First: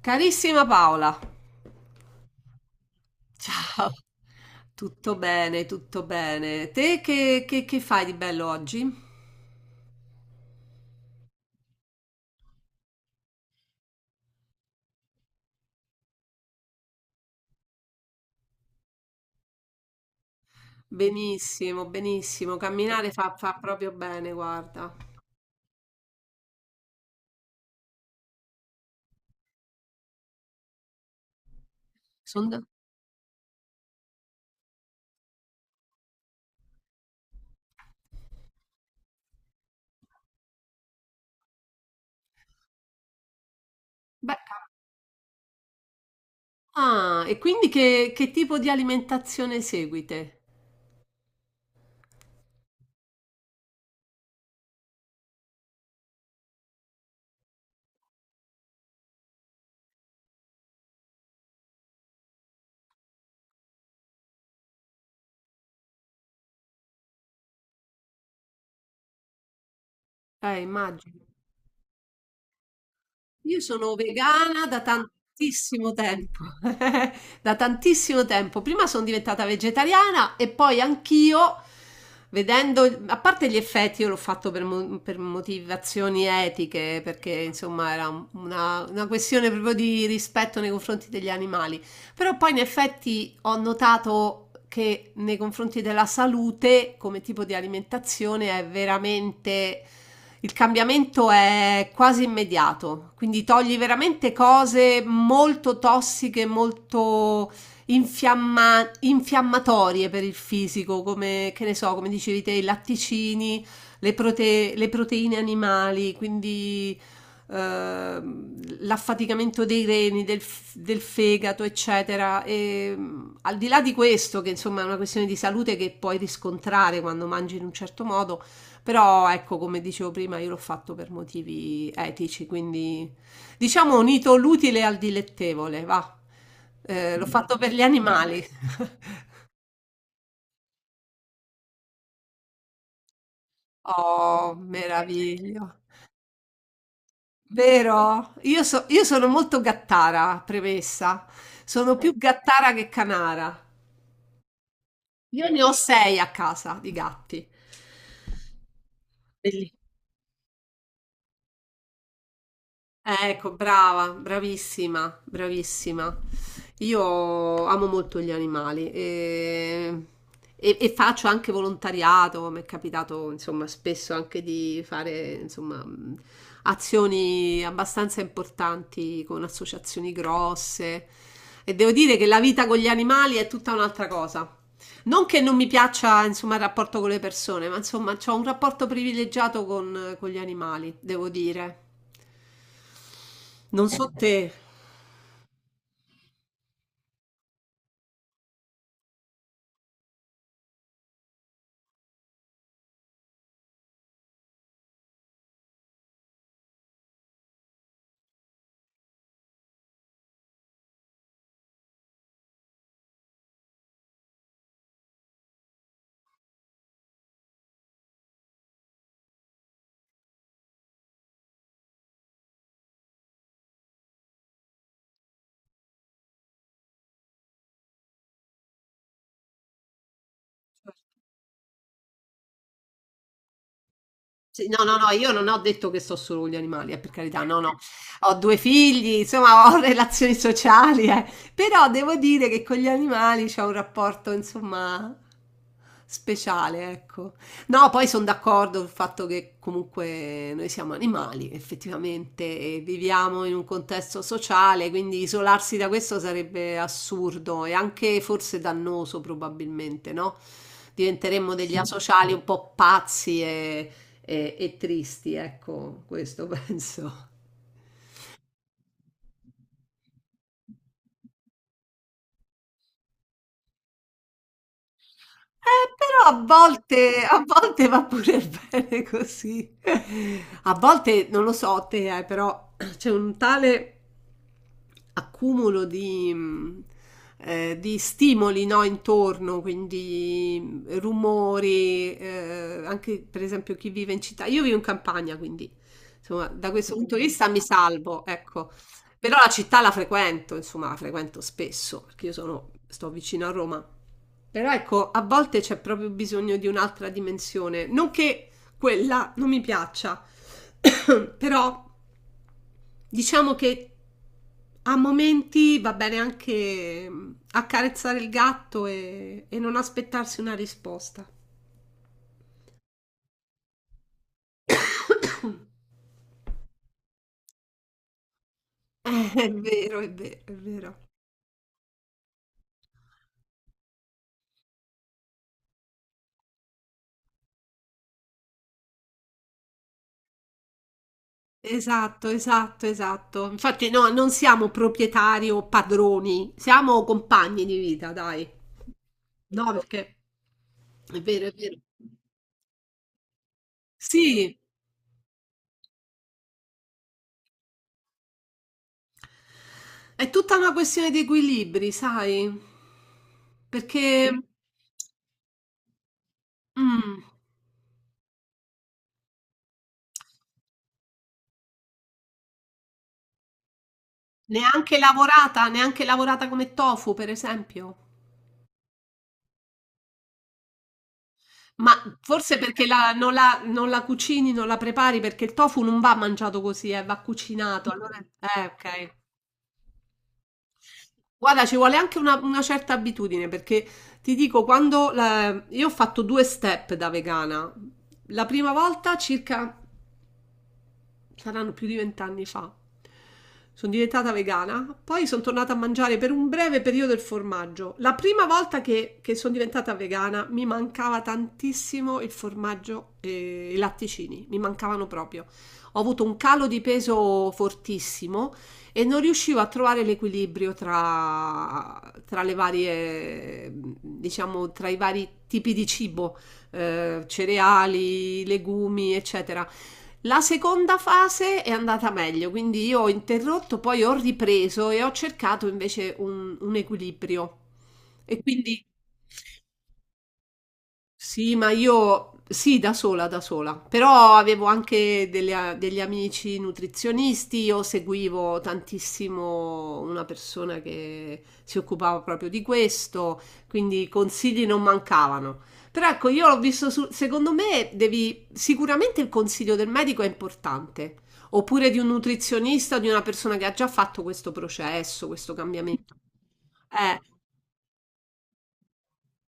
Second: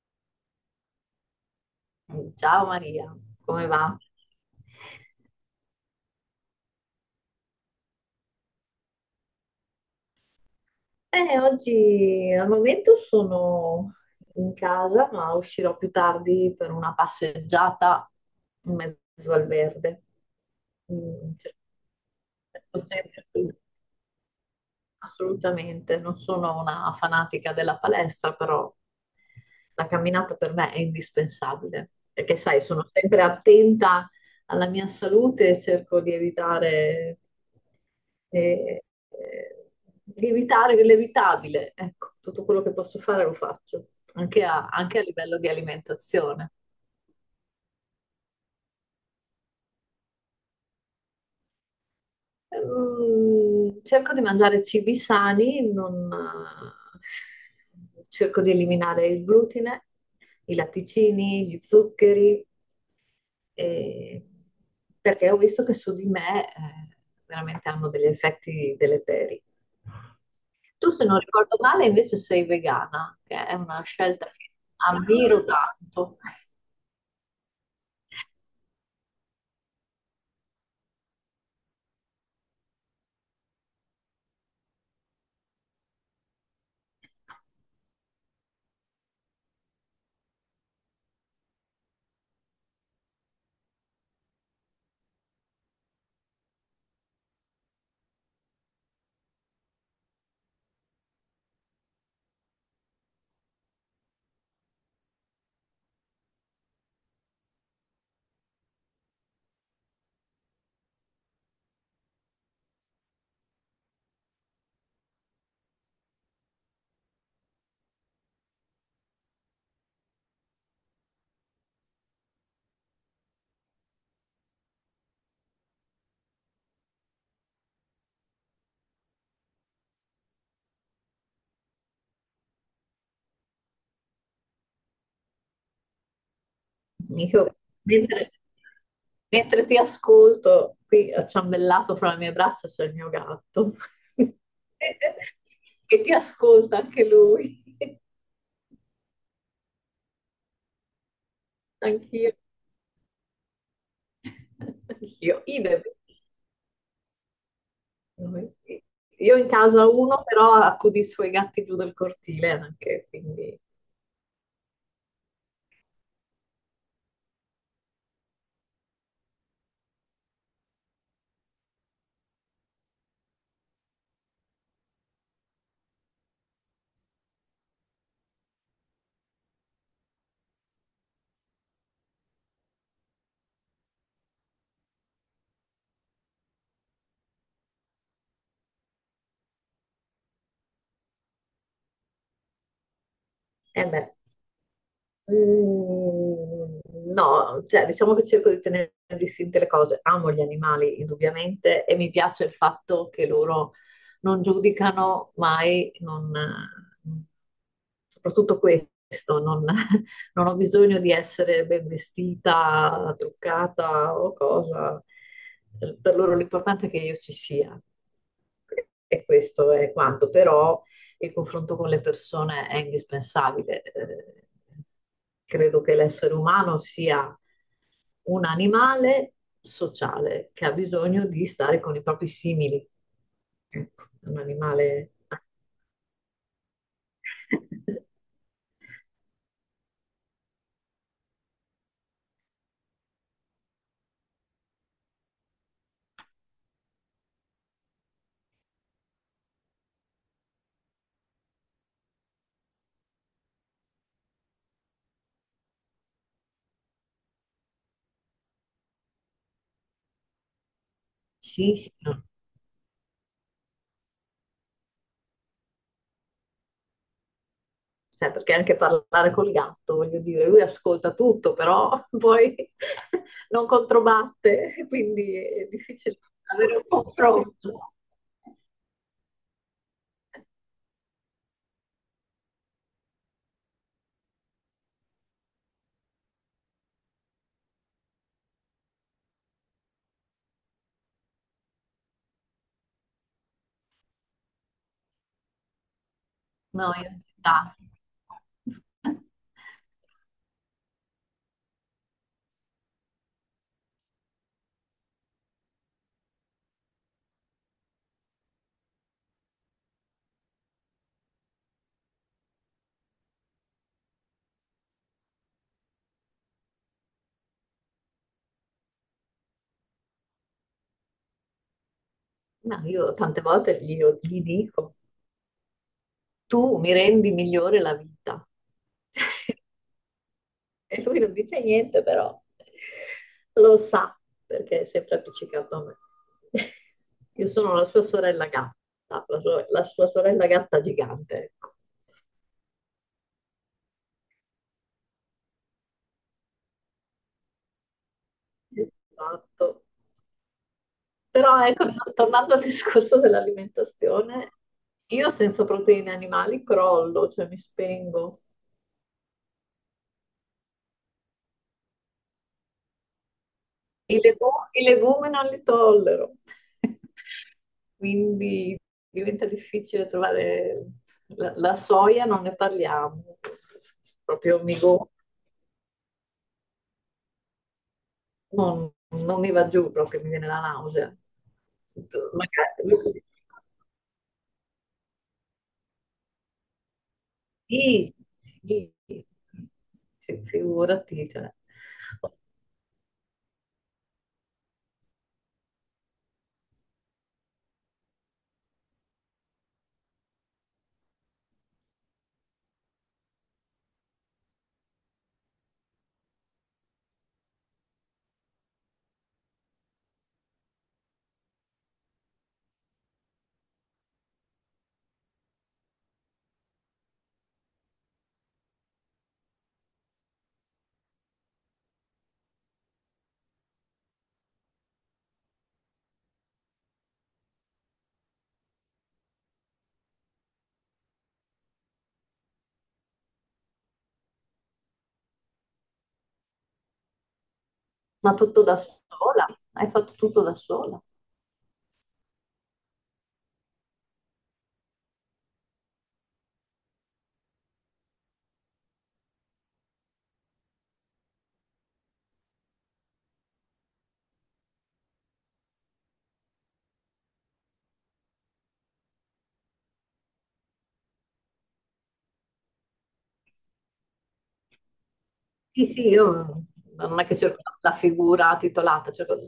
Carissima Paola, Ciao Maria, come ciao, va? tutto bene, tutto bene. Te che fai di bello oggi? Oggi al momento sono in casa, ma uscirò più tardi per una passeggiata in mezzo al verde. Mm, Benissimo, benissimo, cerco camminare sempre- fa proprio bene, guarda. assolutamente, non sono una fanatica della palestra, però la camminata per me è indispensabile, perché Son sai, da- sono sempre attenta alla mia salute e cerco eh, eh, di evitare l'evitabile. Ecco, tutto quello che posso fare lo faccio, Beh, anche a anche a livello di alimentazione. E quindi che tipo di alimentazione seguite? Mm, cerco di mangiare cibi sani, non, cerco di eliminare il glutine, i latticini, gli zuccheri, e- perché ho visto che su di me, veramente hanno degli effetti deleteri. Tu, se non Immagino. ricordo male, invece sei vegana, che è Io una sono scelta che vegana da ammiro tantissimo tanto. tempo, da tantissimo tempo. Prima sono diventata vegetariana e poi anch'io, vedendo, a parte gli effetti, io l'ho fatto per, per motivazioni etiche, perché insomma era una questione proprio di rispetto nei confronti degli animali. Però poi in effetti ho notato che nei confronti della salute come tipo di alimentazione è veramente il cambiamento è quasi immediato, quindi togli veramente cose molto tossiche, molto infiammatorie per il fisico, come che ne so, come dicevi te, i latticini, le proteine animali, quindi ehm, l'affaticamento dei reni, del fegato, eccetera. E, al di là di questo, che insomma è una questione di salute che puoi riscontrare quando mangi in un certo modo, però ecco, come dicevo prima, io l'ho fatto per motivi etici, quindi diciamo ho unito l'utile al dilettevole, va. L'ho Nico, fatto per gli mentre, animali. mentre ti ascolto, qui acciambellato fra le mie braccia c'è il mio gatto, Oh, meraviglio. che ti ascolta anche lui, Vero? Io sono molto gattara, premessa. Sono più anch'io, gattara che canara. anch'io, Io ne ho idem. sei a casa di gatti. Io in casa ho uno, però accudo i suoi gatti giù dal cortile anche, Ecco, quindi... brava, bravissima, bravissima. Io amo molto gli animali e faccio anche volontariato, mi è capitato insomma spesso anche di fare insomma azioni abbastanza importanti con associazioni grosse e devo dire che la vita con gli animali è tutta un'altra cosa. Non che non mi piaccia insomma il rapporto con le persone, ma insomma ho un rapporto privilegiato con gli animali, devo dire. Eh Non so beh. te. Mm, no, cioè diciamo che cerco di tenere distinte le cose. Amo gli animali, indubbiamente, e mi piace il fatto che loro non giudicano mai, soprattutto questo, non, non ho bisogno di essere ben vestita, truccata o cosa. Per loro l'importante è che io ci sia. E questo è quanto, però il confronto con le persone è indispensabile. Credo che l'essere umano sia un animale sociale che ha bisogno di stare con i propri simili. Ecco, è un Sì, no, no, no, animale... io non ho detto che so solo con gli animali, per carità, no, no, ho due figli, insomma, ho relazioni sociali, eh. Però devo dire che con gli animali c'è un rapporto, insomma, speciale, ecco. No, poi sono d'accordo sul fatto che comunque noi siamo animali, effettivamente, e viviamo in un contesto sociale, quindi isolarsi da questo sarebbe assurdo e anche forse dannoso, probabilmente, no? Diventeremmo degli, Sì, sì, sì, no. asociali un po' pazzi e tristi, ecco questo penso. Cioè, perché anche parlare col gatto, voglio dire, lui ascolta tutto, però poi non controbatte, quindi è difficile Però a avere un volte, a volte confronto. va pure bene così. A volte, non lo so te, però c'è un tale accumulo di stimoli, no, intorno, quindi rumori, anche per esempio chi vive in città. Io vivo in campagna, quindi insomma, da No, questo in punto di vista mi realtà. salvo, ecco. Però la città la frequento, insomma, la frequento spesso, perché sto vicino a Roma. Però ecco, a volte c'è proprio bisogno di un'altra dimensione. Non che quella non mi piaccia, però diciamo che a momenti va bene anche accarezzare il gatto e non aspettarsi una risposta. Ma io tante volte gli dico, tu mi rendi migliore la vita. È vero, è vero, è E vero. lui non dice niente, però lo sa, perché è sempre appiccicato a me. Io sono la sua sorella gatta, la sua sorella gatta gigante, ecco. Esatto, esatto, esatto. Infatti, no, non siamo proprietari o padroni, siamo compagni di vita, dai. Esatto. No, perché è vero, è Però vero. ecco, tornando al discorso dell'alimentazione, Sì. io senza proteine animali crollo, cioè mi spengo. È tutta una questione di equilibri, sai? Perché Sì. I legumi non li tollero. mm, Quindi diventa difficile trovare la soia, non ne parliamo. Proprio mi Neanche go- lavorata, neanche lavorata come tofu, per esempio. non, non mi va giù, proprio mi viene la nausea. Ma forse perché la- Magari- non la, non la cucini, non la prepari, perché il tofu non va mangiato così, va cucinato. sì, Allora, sì, ok. sì, figurati, cioè. Guarda, ci vuole anche una certa abitudine, perché ti dico, io ho fatto due step da vegana. La prima volta circa saranno più di vent'anni fa. Sono diventata vegana, poi sono tornata a mangiare per un breve periodo il formaggio. La prima volta che sono diventata vegana mi mancava tantissimo il formaggio e i latticini, mi mancavano proprio. Ho avuto un calo di peso fortissimo e non riuscivo a trovare l'equilibrio tra le varie, diciamo, tra i vari tipi di cibo, cereali, legumi, eccetera. La seconda fase è andata meglio, quindi io ho interrotto, poi ho ripreso e ho cercato invece un equilibrio. Ma E tutto da quindi sola? Hai fatto tutto da sola? sì, ma io sì, da sola, però avevo anche degli amici nutrizionisti, io seguivo tantissimo una persona che si occupava proprio di questo, quindi consigli non mancavano. Però ecco, io l'ho visto, secondo me devi, sicuramente il consiglio del medico è importante, oppure di un nutrizionista, di una persona che ha già fatto questo processo, questo Sì, sì, cambiamento. io Eh, non è che cerco la figura titolata, cerco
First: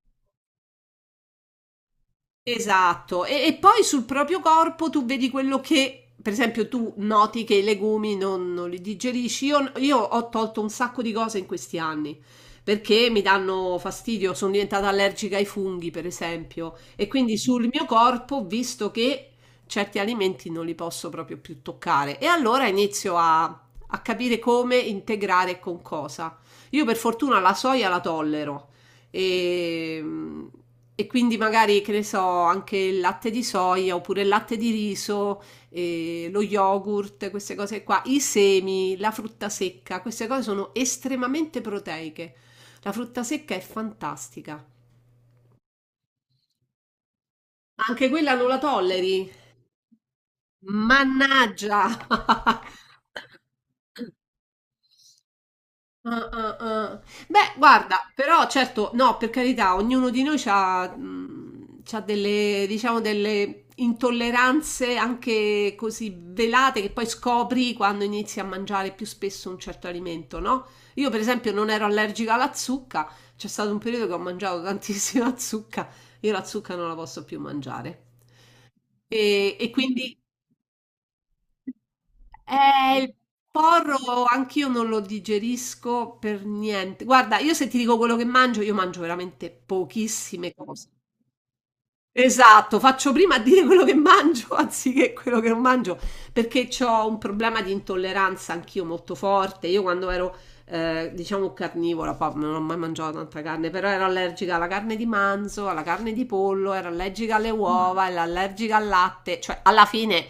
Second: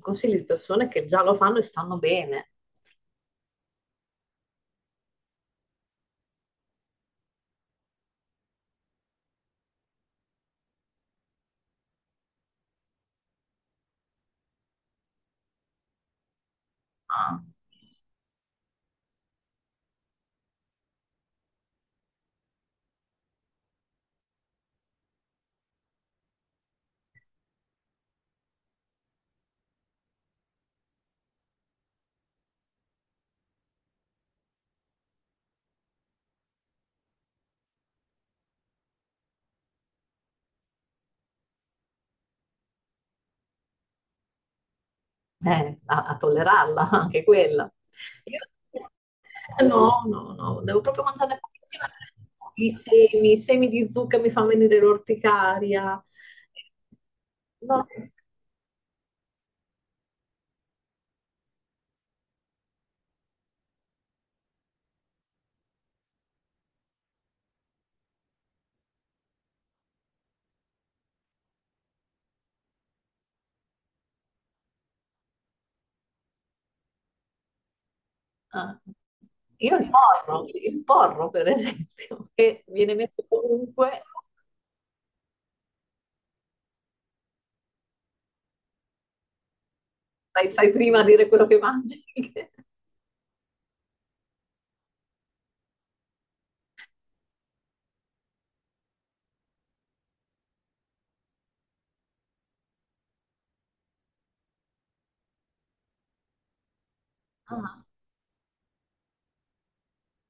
consigli di persone che già lo fanno e stanno bene Esatto, e poi sul proprio corpo tu vedi quello che, per esempio, tu noti che i legumi non li digerisci. Io ho tolto un sacco di cose in questi anni perché mi danno fastidio, sono diventata allergica ai funghi, per esempio, e quindi a, sul mio corpo ho visto che certi alimenti non li posso proprio più toccare. E allora inizio a capire come integrare e con cosa. Io per fortuna la soia la tollero e, e quindi magari, che ne so, anche il latte di soia oppure il latte di riso, lo yogurt, queste cose qua, i semi, la frutta secca, queste cose sono estremamente proteiche. La frutta secca è fantastica. A tollerarla, anche quella. Anche quella non Io- la tolleri? no, no, no, devo proprio mangiarne Mannaggia! pochissime. I semi di zucca mi fanno venire l'orticaria. Ah, ah, ah. Beh, No, guarda, però certo, no, per carità, ognuno di noi ha delle, diciamo, delle intolleranze anche così velate che poi scopri quando inizi a mangiare più spesso un certo alimento, no? Io, per esempio, non ero allergica alla zucca, c'è stato un periodo che ho mangiato tantissima zucca, io la zucca non la posso più mangiare. ah, E io quindi il porro per esempio, che viene il messo ovunque, porro anch'io non lo digerisco per niente. Guarda, io se ti dico quello che mangio, io mangio veramente fai, pochissime fai cose. prima a dire quello che mangi. che- Esatto, faccio prima a dire quello che mangio anziché quello che non mangio, perché ho un problema di intolleranza anch'io molto forte. Io quando ero, diciamo, carnivora, poi non ho mai mangiato tanta carne, però ero allergica alla carne di manzo, alla carne di pollo, ero allergica alle ah, uova, ero allergica al latte, cioè alla fine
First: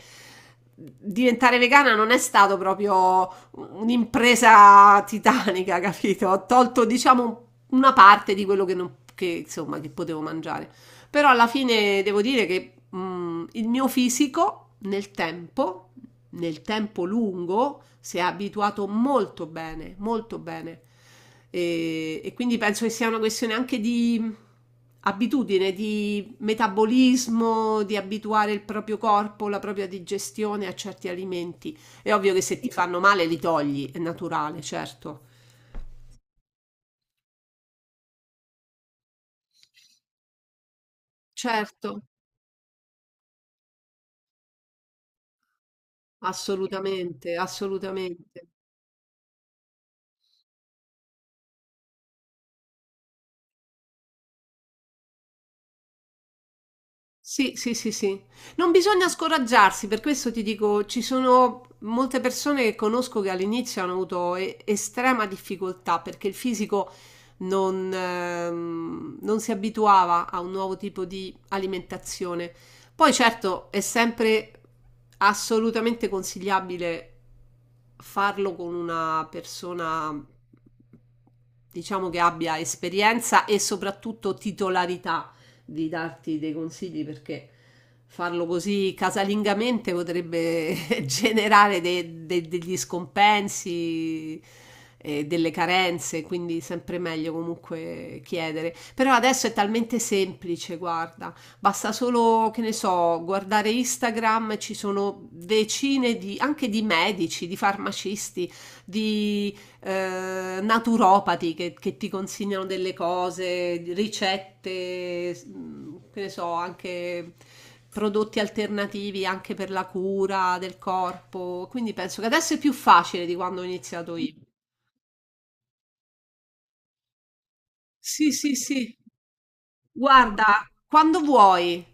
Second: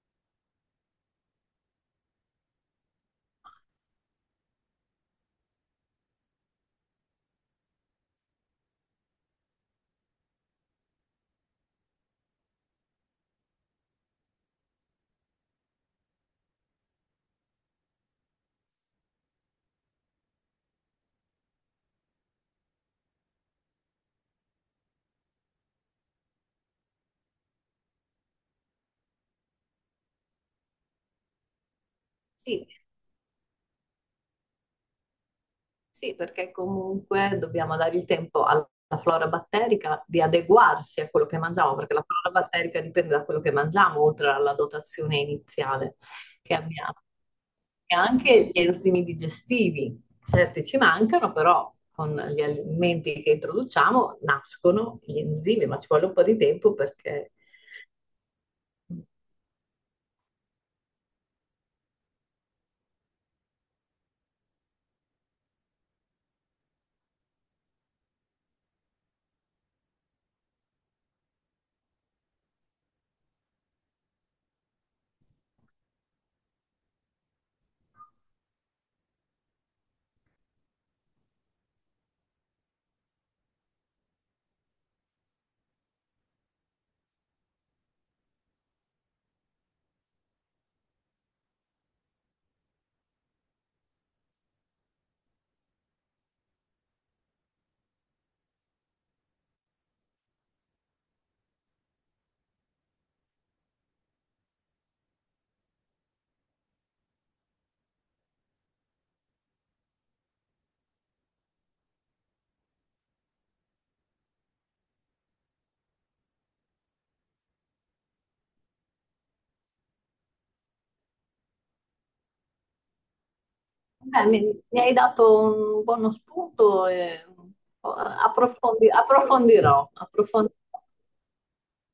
diventare vegana non è stato proprio un'impresa titanica, capito? Ho tolto, diciamo, una parte di quello che non, che, insomma, che potevo mangiare. Però alla fine devo dire che il mio fisico nel tempo lungo, si è abituato molto bene, molto bene. E quindi penso che sia una questione anche di abitudine, di metabolismo, di abituare il proprio corpo, la propria digestione a certi alimenti. È ovvio che se sì, ti fanno male li togli, è naturale, certo. sì, perché comunque dobbiamo dare il tempo alla flora batterica di adeguarsi a quello che mangiamo, Certo, perché la flora batterica dipende da quello che mangiamo, oltre alla dotazione iniziale che abbiamo. assolutamente, E anche assolutamente. gli enzimi digestivi, certi ci mancano, però con gli alimenti che introduciamo nascono gli enzimi, ma ci vuole un po' di tempo perché... Sì, sì, sì, sì. Non bisogna scoraggiarsi, per questo ti dico, ci sono molte persone che conosco che all'inizio hanno avuto estrema difficoltà perché il fisico non si abituava a un nuovo tipo di alimentazione. Poi certo è sempre assolutamente consigliabile farlo con una persona, diciamo, che abbia esperienza e soprattutto titolarità di darti dei consigli perché farlo così casalingamente potrebbe generare degli scompensi e delle carenze, quindi sempre meglio comunque chiedere. Però adesso è talmente semplice, guarda, basta solo, che ne so, guardare Instagram, ci sono decine di, anche di medici, di farmacisti, di naturopati che ti consigliano delle cose, ricette, che ne so, anche prodotti alternativi anche per la cura del corpo. Quindi penso che adesso è più facile di quando ho iniziato Beh, io. Mi hai dato un buono spunto e oh, Sì, sì, sì. approfondirò, approfondirò. Guarda, quando vuoi,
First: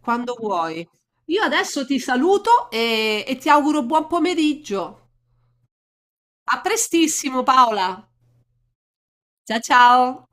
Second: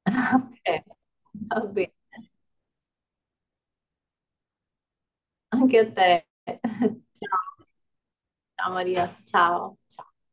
quando Ok, vuoi. Io va adesso bene. ti saluto e ti auguro buon pomeriggio. Anche a te. A prestissimo, Ciao, Paola. ciao Maria. Ciao Ciao. ciao.